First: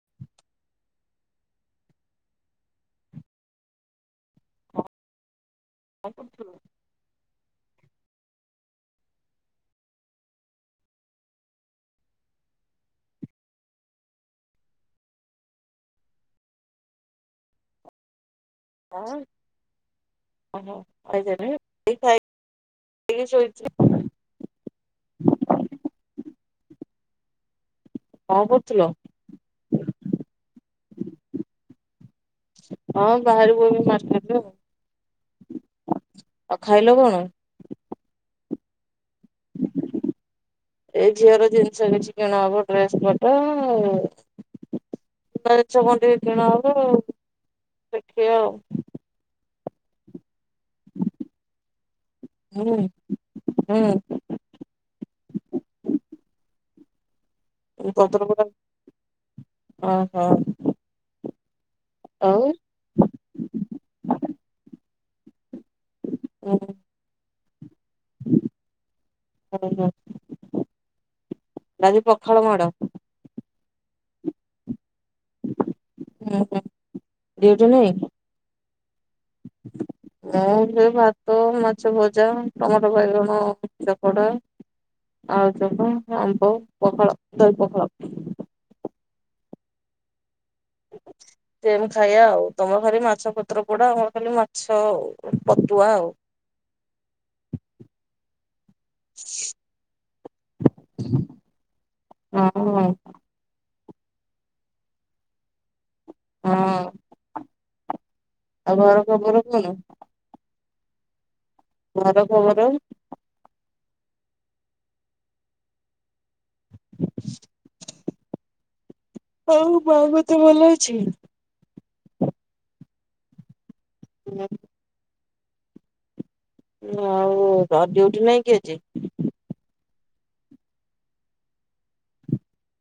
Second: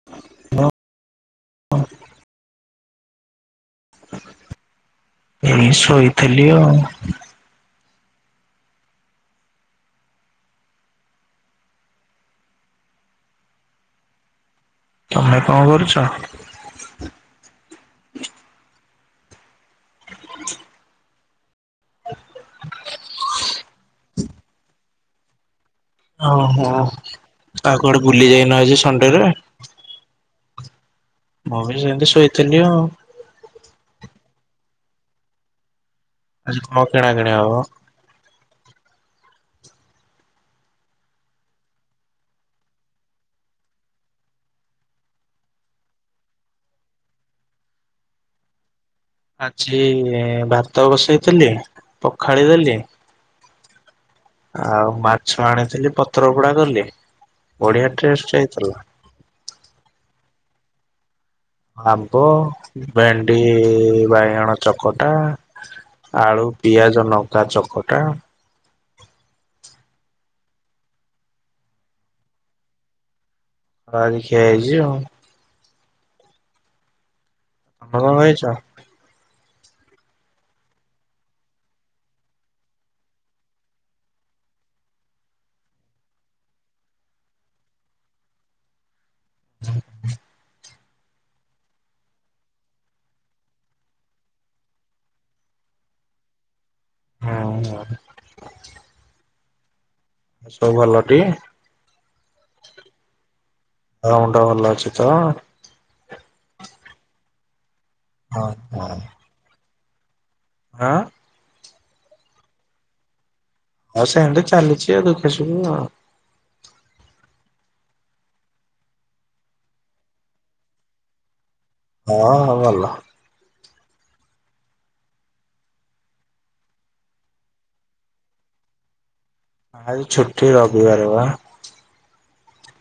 [inaudible] ଏଇ କଣ କରୁଥିଲୁ? ଶୋଇଥେଲି ଆଉ। ତମେ କଣ କରୁଚ? [inaudible] ଓହୋ, ଖାଇସରିଲେଣି? ଓହୋ, ଆଉ କୁଆଡେ ବୁଲି କଣ ଯାଇନ ଆଜି କରୁଥିଲ? ସଣ୍ଡେରେ? ମୁଁ ବି ସେମ୍ତି ଶୋଇଥିଲି ଆଉ। ବାହାରକୁ ଏବେ ମାର୍କେଟ୍ ଆଉ। ଆଉ ଆଜି କଣ ଖାଇଲ କିଣା କିଣି ହବ? [inaudible] ଏଇ ଝିଅର ଜିନିଷ କିଛି କିଣାହବ ଡ୍ରେସ୍ ପଟା ଆଉ [unintelligible] ଜିନିଷ କଣ ଟିକେ କିଣା ହବ ଆଉ, ଦେଖିଆ ଆଉ। ଆଜି ଭାତ ବସେଇଥିଲି ପଖାଳି ଦେଲି ହୁଁ-ହୁଁ। ଆଉ ମାଛ ଆଣିଥିଲି ପତ୍ର ପୋଡା କଲି। ବଢିଆ ପତ୍ର ଟେଷ୍ଟ ପୋଡ଼ା, ହେଇଥିଲା ଓହୋ। ଆମ୍ବ, ଆଉ ଭେଣ୍ଡି ବାଇଗଣ ଚକଟା ଆଳୁ ପିଆଜ ଲଙ୍କା ଚକଟା। ଓହୋ, ଆଜି ପଖାଳ ମାଡ। ହଁ ଅଜି ଖିଆ ହେଇଚି ଆଉ। ହୁଁ, ଡିଉଟି ତମେ ନାହିଁ? କଣ ଖାଇଛ? ମୁଁ ସେଇ ଭାତ, ମାଛ ଭଜା, ଟମାଟୋ ବାଇଗଣ ଚକଟା ଆଉ ସବୁ ଆମ୍ବ, ପଖାଳ, ଦହି ପଖାଳ। [inaudible] ସେମ ଖାଇବା ଆଉ ତମର ଖାଲି ମାଛ ପତ୍ର ପୋଡା ଆମର ଖାଲି ମାଛ ପଟୁଆ ଆଉ। ହୁଁ। [inaudible] ସବୁ ଭଲଟି? ହଁ। ଦେହ ମୁଁଣ୍ଡ ଭଲ ଅଛି ତ? ହଁ। ହଁ ଆଉ ଘର ଖବର କଣ? ଆଁ। ଘର ଖବର? ଆଉ ସେମ୍ତି ଚାଲିଛି ଆଉ ଦୁଃଖ ସୁଖ କଣ? ଆଉ ମାଙ୍କ ଦେହ ଭଲ ଅଛି? ହଁ ହଁ ଭଲ। [inaudible] ଆଉ କାର ଡିୟୁଟି ନାଇଁ କି ଆଜି? ଆଜି ଛୁଟି ରବିବାର ବା।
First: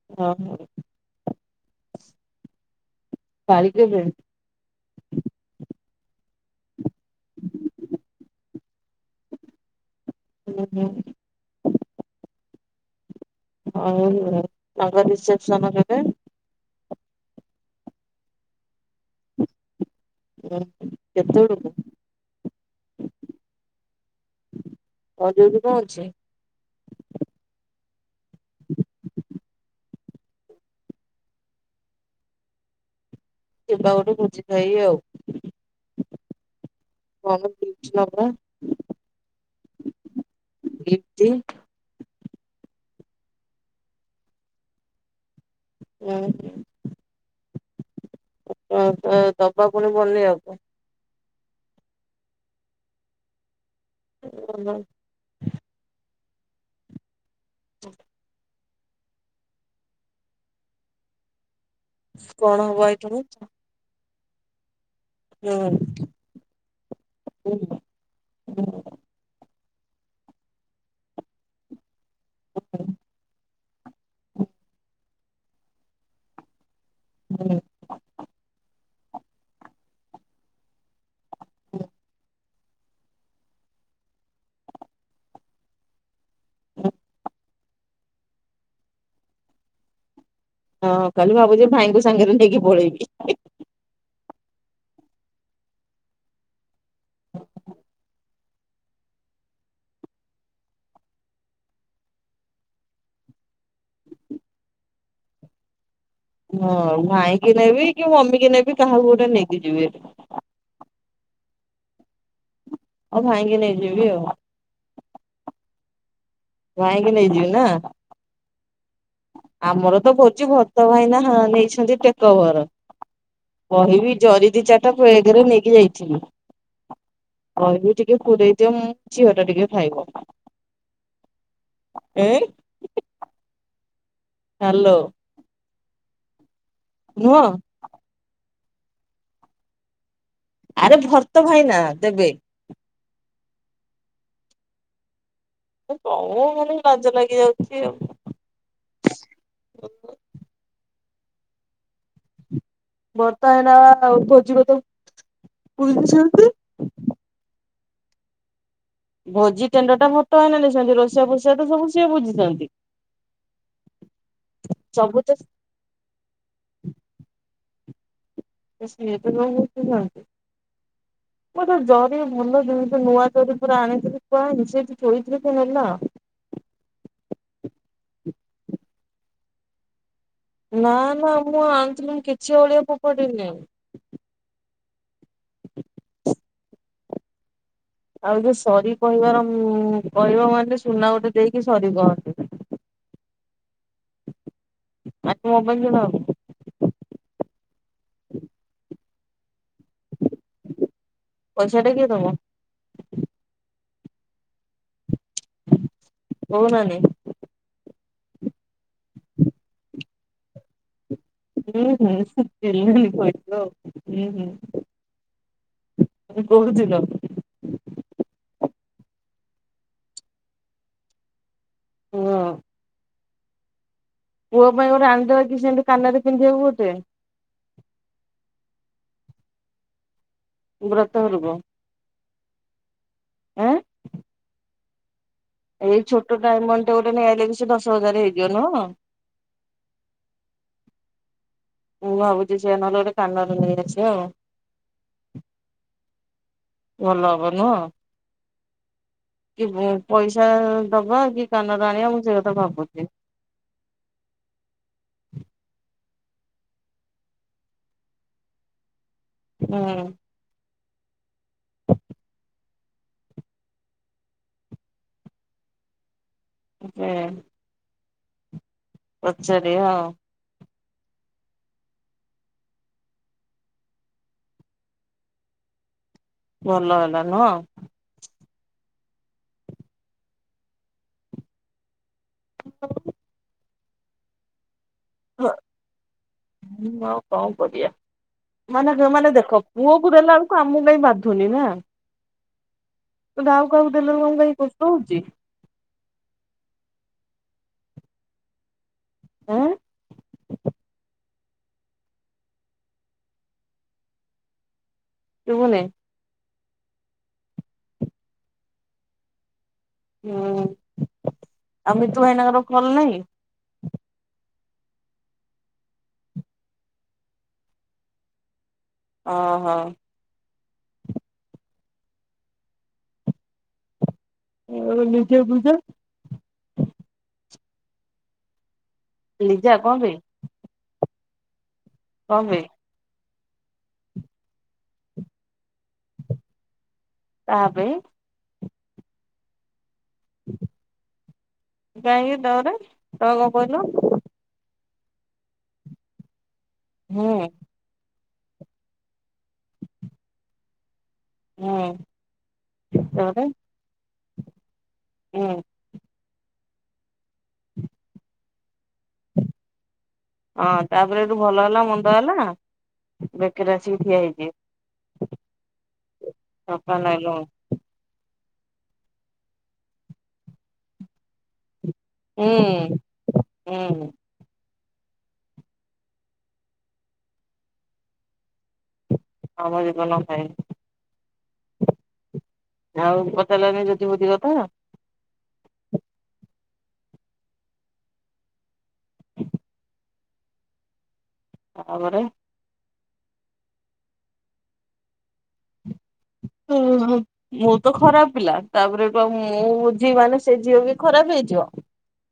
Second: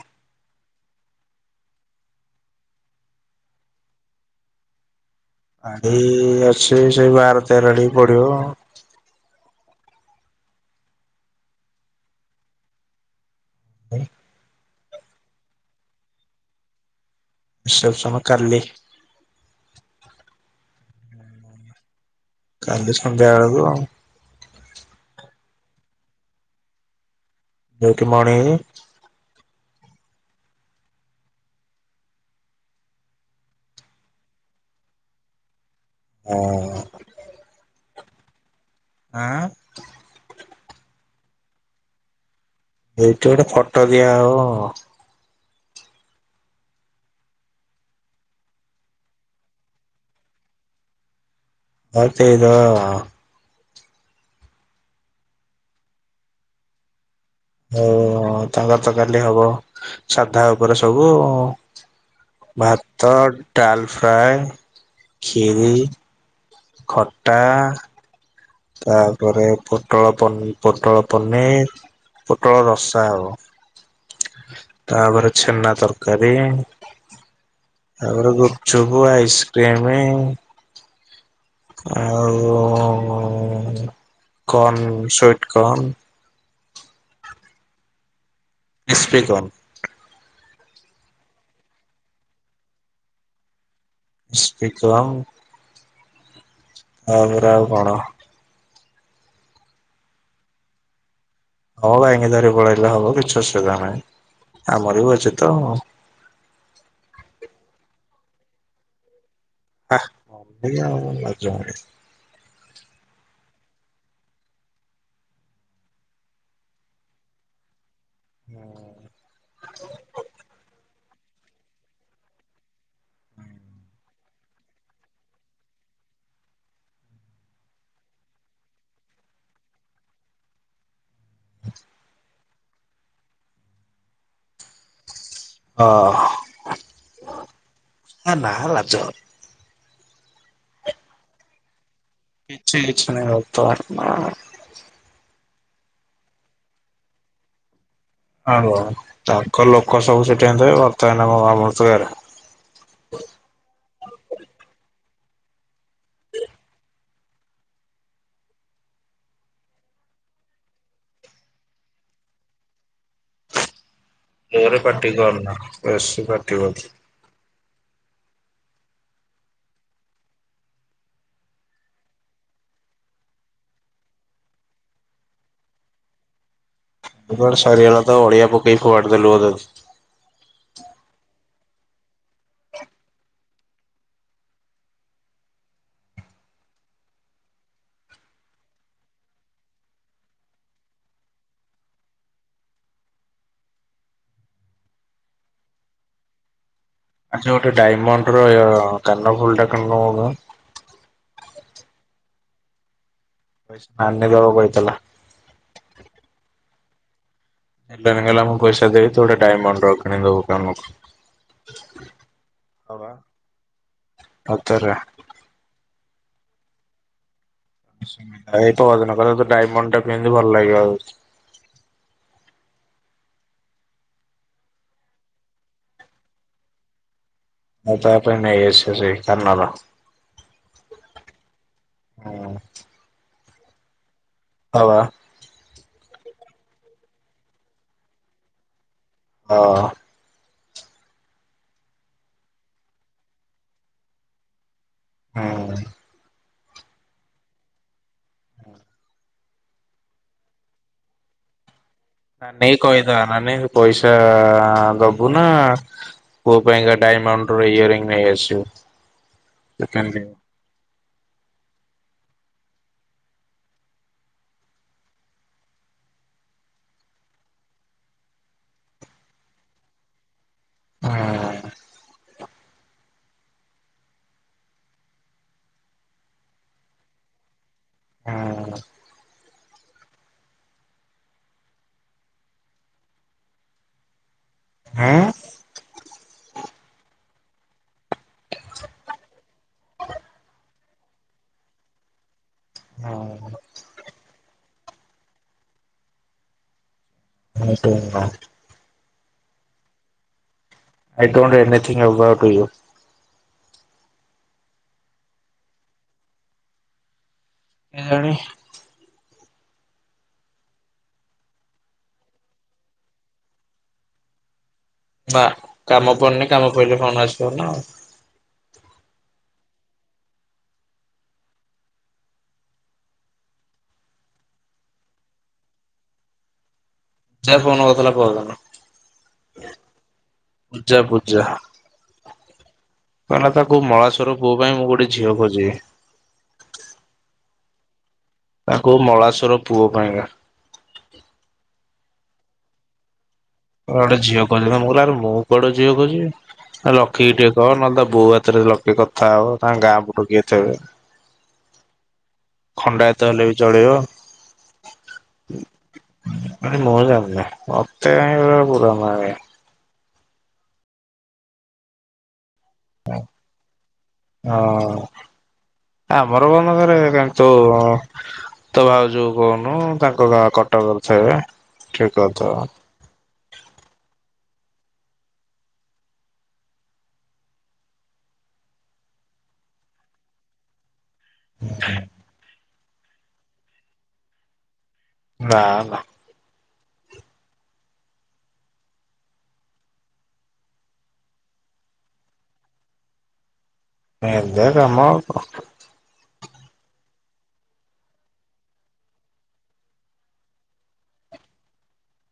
[inaudible] ପାଳି କେବେ? ପାଢି ଅଛି ସେଇ ବାର, ତେର ଆଡକୁ ପଡିବ କଣ? ହୁଁ ହଁ। ଆଉ ତାଙ୍କ ରିସେପ୍ସନ କେବେ? ରିସେପ୍ସନ କାଲି। ଉଁ। କେତବେଳକୁ କାଲି ସନ୍ଧ୍ୟା ବେଳକୁ। ଆଜି ବି କଣ ଅଛି? ଯୋଉଠି ମଣି [inaudible] ଯିବା ଗୋଟେ ଭୋଜି ଖାଇ ଆଉ। ହଁ। ଆଁ। [unintelligible] ଏଇଠି ଗୋଟେ ଫଟୋ ଦିଆ ହବ। ଓ ହୋ ଫଟୋ ପୁଣି ଦବ ବାନେଇଆକୁ। ହଉ ଦେଇ ଦବା। [inaudible] ଓ ତାଙ୍କର ତ କାଲି ହବ ସାଧା ଉପରେ ସବୁ। କଣ ହବ ଭାତ, ଆଇଟମ? ଡାଲ୍ଫ୍ରାଏ। ହୁଁ। ଖଟା। ତା ପରେ ପୋଟଳ ପନି ପୋଟଳ ପନିର୍। ପୋଟଳ ରସା ହବ। ତା ପରେ ଛେନା ତରକାରୀ। ତା ପରେ ଗୁପଚୁପ୍, ଆଇସ୍କ୍ରିମି। ଆଉ କର୍ଣ୍ଣ-ସୁଇଟ୍ କନ୍‌। [inaudible] ଇସ୍ପେକନ୍ ହଁ କାଲି ଭାବୁଛି ଭାଇଙ୍କୁ ସାଙ୍ଗରେ ନେଇକି ପଳେଇବି। [unintelligible] ତାପରେ ଆଉ କଣ? ହଁ ଭାଇଙ୍ଗି ଧରି ପଳେଇଲେ ହବ କିଛି ଅସୁବିଧା ନାହିଁ ଆମର ବି ଅଛି ତ ଆଉ। ହଁ ଭାଇ କି ନେବି କି ମମି କି ନେବି କାହାକୁ ଗୋଟେ ନେଇ ଆ ସେଇଆ ଲାଜ ମାଡେ। ଆଉ ଭାଇଙ୍କି ନେଇଯିବି ଆଉ। ଭାଇଙ୍କି ନେଇଯିବି ନା। [inaudible] ଆମର ତ ଭୋଜି ଭରତ ଭାଇନା ନେଇଛନ୍ତି ଟେକଓଭର। କହିବି ଜରି ଦି ଚାରିଟା ବେଗରେ ପୁରେଇ କି ନେଇକି ଯାଇଥିବି। କହିବି ଟିକେ ପୁରେଇ ଦିଅ ମୁଁ ଝିଅ ଟା ଟିକେ ଖାଇବ। [inaudible] ଏଇ। ହାଲୋ। ହଁ। ନୁହଁ। ଏ ନାଁ ଲାଜ ଆରେ ଭର୍ତ ଭାଇନା ଦେବେ। କିଛି କିଛି ନାହିଁ [unintelligible] ତମକୁ ଖାଲି ଲାଜ ଲାଗିଯାଉଛି ଆଉ। ହଉ ତାଙ୍କ ଲୋକ ସବୁ ସେଠି ଥିବେ ଭର୍ତ ଭାଇନା [unintelligible] ଭର୍ତ ଭାଇନା ପା ଭୋଜି କଥା ବୁଝୁଛନ୍ତି। ଭୋଜି ଟେଣ୍ଡର ଟା ଭର୍ତଭାଇନା ନେଇଛନ୍ତି ରୋଷେଇୟା ଫୋଷେଇଆ ତ ସବୁ ସିଏ ବୁଝିଛନ୍ତି। ଜୋରେ ପାଟି ସବୁ ତ କରେନା ବେଶି ପାଟି କରୁଛି। ସିଏ ତ [unintelligible] ମୁଁ ତ ଜରି ଭଲ ଜିନିଷ ନୂଆ ଜରି ପୁରା ଆଣିଥିଲି କୁଆଁଇ ସେଠି ଥୋଇଥିଲି କିଏ ନେଲା। [unintelligible] ଅଳିଆ ପକେଇକି ଫୋପାଡ଼ିଦେଲୁ ବୋଧେ। ନାଁ ନାଁ ମୁଁ ଆଣିଥିଲି କିଛି ଅଳିଆ ପୋପାଡ଼ିନି। [inaudible] ଆଉ ଯୋଉ ସରି କହିବାର କହିବ ମାନେ ସୁନା ଗୋଟେ ଦେଇକି ସରି କୁହନ୍ତି। [unintelligible] ଆଜି ଗୋଟେ ଡାଇମଣ୍ଡର କାନଫୁଲଟା କିଣୁନୁ ମୋ ପାଇଁ। ପଇସା ଟା କିଏ ଦବ। ପଇସା ନାନି ଦବ କହିଥିଲା। କୋଉ ନାନୀ? [unintelligible] ହେଲା ମୁଁ ପଇସା ଦେବି ତୁ ଗୋଟେ ଡାଇମଣ୍ଡ ର କିଣି ଦବୁ କାଣକୁ। ହୁଁ ହୁଁ ହୁଁ ହେଲାନି ପଇସା ଆଉ। ସତରେ କୋଉ ଦିନ? ଏଇ ପହରଦିନ ପରା ଡାଇମଣ୍ଡ ଟା ପିନ୍ଧି ଭଲ ଲାଗିବ ଆହୁରି। ହଁ। ପୁଅ ପାଇଁ ଗୋଟେ ଆଣି ଦବା କିି ସେମିତି କାନରେ ପିନ୍ଧିବାକୁ ଗୋଟେ। ଆଉ ତା ପାଇଁ ନେଇ ଆସିଲି ସେ କାନର। ବ୍ରତ ଘରକୁ। ହଁ। ଆଁ ହବା। ଏଇ ଛୋଟ ଡାଇମଣ୍ଡ ଟେ ଗୋଟେ ନେଇ ଆଇଲେଗି ସେ ଦଶ ହଜାର ହେଇଯିବ ନୁଁହ। ହଁ। ମୁଁ ଭାବୁଛି ସେ ନହେଲେ ଗୋଟେ କାନରୁ ନେଇ ଆସ ଆଉ। ହୁଁ। ଭଲ ହବ ନୁହଁ। କି ପଇସା ଦବା କି କାନରେ ଆଣିବା ମୁ। ନାନୀ କୁ କହିଦେବା ନାନି କୁ ପଇସା ଦବୁ ନା। ପୁଅ ପାଇଁ କା ଡାଇମଣ୍ଡ ର ଇୟରିଙ୍ଗ ନେଇ ଆସିବୁ ହୁଁ। ସେ। ହୁଁ। ପଚାରିବା ଆଉ। ହଁ। ଭଲ ହେଲା ନୁହଁ। ହଁ। ହ୍ୟାଲୋ। [inaudible] ଆଇ ହ ଆଁ କଣ କରିବା। ମାନେ ମାନେ ଦେଖ ପୁଅ କୁ ଦେଲା ବେଳକୁ କାମ କାଇ ବାଧୁନି ନା। ହଁ। ତ ଆଉ କାହାକୁ ଦେଲା ବେଳକୁ କଷ୍ଟ ହଉଛି। ହଁ ସେ ହଁ। ଆ। I don't anythings about you. ଶୁବୁନି। କେଜାଣି। ହୁଁ ଆମେ ତ ଇଏନା ର ଭଲ ନାହିଁ। ବା କାମ ପଡ଼ନି କାମ ପିଡିଲେ ଫନ ଆସିବ ନା ଆଉ। ଓଁ ହଁ। ହଉ ନିଜେ ବୁଝ। ସେ ଫୋନ କରିଥିଲା ପହରଦିନ। ଲିଜା କଣ ପାଇଁ। ପୂଜା ପୂଜା। କଣ ପାଇଁ। କହେ ନା ତାକୁ ମହେଶ୍ୱର ପୁଅ ପାଇଁ ମୁଁ ଗୋଟେ ଝିଅ ଖୋଜିବି। କାହା ପାଇଁ? ତାକୁ ମଳାଶୁର ପୁଅ ପାଇଁକା। କାଇଁକି ତମର ତ କଣ କହିଲ? କୁଆଡେ ଝିଅ କହିଲ ମୋର ଆ ମୋ ଆହୁରି କୁଆଡେ ଝିଅ କହୁଛି। ହୁଁ ଲକିକି ଟିକେ କହ ନହଲେ ବୋଉ ହାତରେ ଲକି କଥା ହବ ତାଙ୍କ ଗାଁ ପୁଟୁ କିଏଥିବେ। ହୁଁ ଖଣ୍ଡାୟତ ତାପରେ ହେଲେ ବି ଚଳିବ। ହୁଁ ମୁଁ ଜାଣିନି ମତେ ପୁରାନି। ହଁ ତାପରେ ଏଠୁ ଭଲ ହେଲା ମନ୍ଦ ହେଲା। ହଁ ବେକରେ ଆସିକି ଠିଆ ହେଇଛି ଅଁ। ଆମର [unintelligible] ଘରେ ଟଙ୍କା ନାଇଁଲୋ କିନ୍ତୁ- ତ ଭାଉଜଙ୍କୁ କହୁନୁ ତାଙ୍କ ଗାଁ କଟକରେ ଥିବେ ଠିକ କରିଦେବେ। ହୁଁ ହୁଁ। ଆମ ଜୀବନ ପାଇଁ। [unintelligible] ଆଉ ପଚାରିଲାନି ଜ୍ୟୋତି ମୋତି କଥା? ନାଁ ନାଁ। [inaudible] ତମ ଘରେ - ଏମିତିଆ କାମ ଆଉ କଣ। ହୁଁ ହୁଁ। ମୁଁ ତ ଖରାପ ପିଲା। ତାପରେ କଣ ମୁଁ ବୁଝିବି ମାନେ ସେ ଝିଅ ବି ଖରାପ ହେଇଯିବ।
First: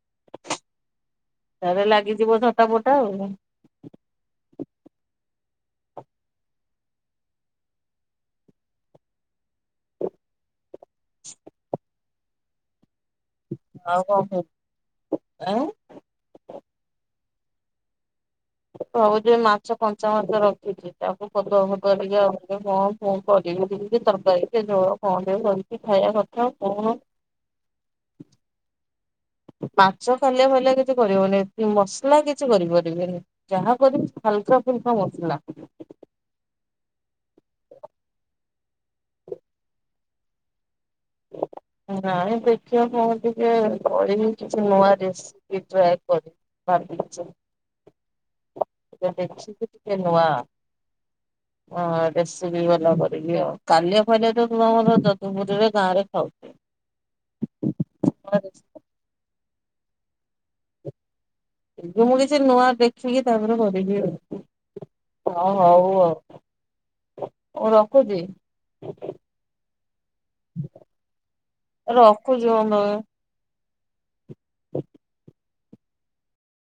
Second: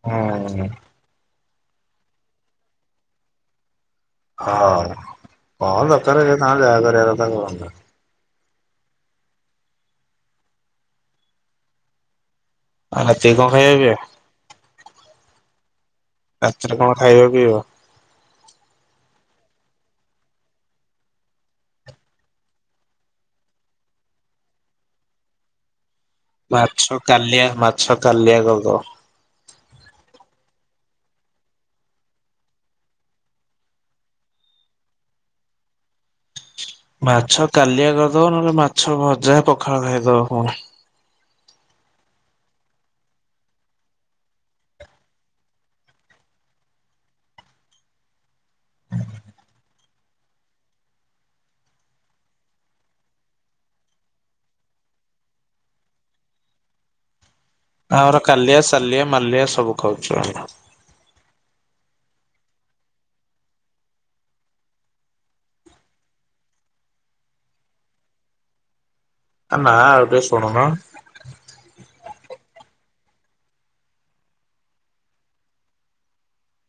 ହୁଁ ହୁଁ। ତାପରେ ଲାଗିଯିବ ଝଟାପଟା ଆଉ। ହଁ ଅଁ କଣ ଦରକାର ସେ ତାଙ୍କର ଯାହା କରିବା କଥା କରନ୍ତୁ। [inaudible] ଆଜି କଣ? ଖାଇବା ପିଇବା? ଆଉ କଣ କହୁଚୁ? ଏଁ। ରାତିରେ କଣ ଖାଇବ ପିଇବ? ଭାବୁଛି ମାଛ କଞ୍ଚା ମାଛ ରଖିଛି ତାକୁ ପତୁଆ ଫତୁଆ ଟିକେ କରିକି କଣ- କଣ କରିବି [unintelligible] ତରକାରୀ ସେ ଝୋଳ କଣ ଟିକେ କରିକି ଖାଇବା କ- ମାଛ କାଲିଆ ମାଛ କାଲିଆ କରିଦବ। ମାଛ କାଲିଆ ଫାଲିଆ କିଛି କରି ହବନି। ମସଲା କିଛି କରିପାରିବିନି। ଯାହା କରିବି ହାଲକା ଫୁଲକା ମସଲା। ମାଛ କାଲିଆ କରିଦବ ନହେଲେ ମାଛ ଭଜା ପଖାଳ ଖାଇଦବ କଣ। ନାଇଁ ଦେଖିବା କଣ ଟିକେ କରିବି କିଛି ନୂଆ ରେସି ପି ଟ୍ରାଏ କରିବି ଭାବିଚି। ଆଗ ଦେଖିବି ଟିକେ ନୂଆ [inaudible] ହଁ ରେସିପି ବାଲା କରିବି ଆଉ କାଲିଆ ଫାଲିଆ ତ ତୁମର ଯଦୁପୁରୀରେ ଗାଁ ରେ ଖାଉଚୁ। ଆମର କାଲିଆ, ସାଲିଆ, ମାଲିଆ ସବୁ ଖାଉଛୁ ଆମେ। ମୁଁ କିଛି ନୂଆ ଦେଖିକି ତାପରେ କରିବି ଆଉ। ହଁ ହଉ ଆଉ। ମୁଁ ରଖୁଛି। ନା ଆଉ ଟିକେ ଶୁଣୁନ। ରଖୁଚି ମ ମୁଁ ଏଇ ଲାଗେ।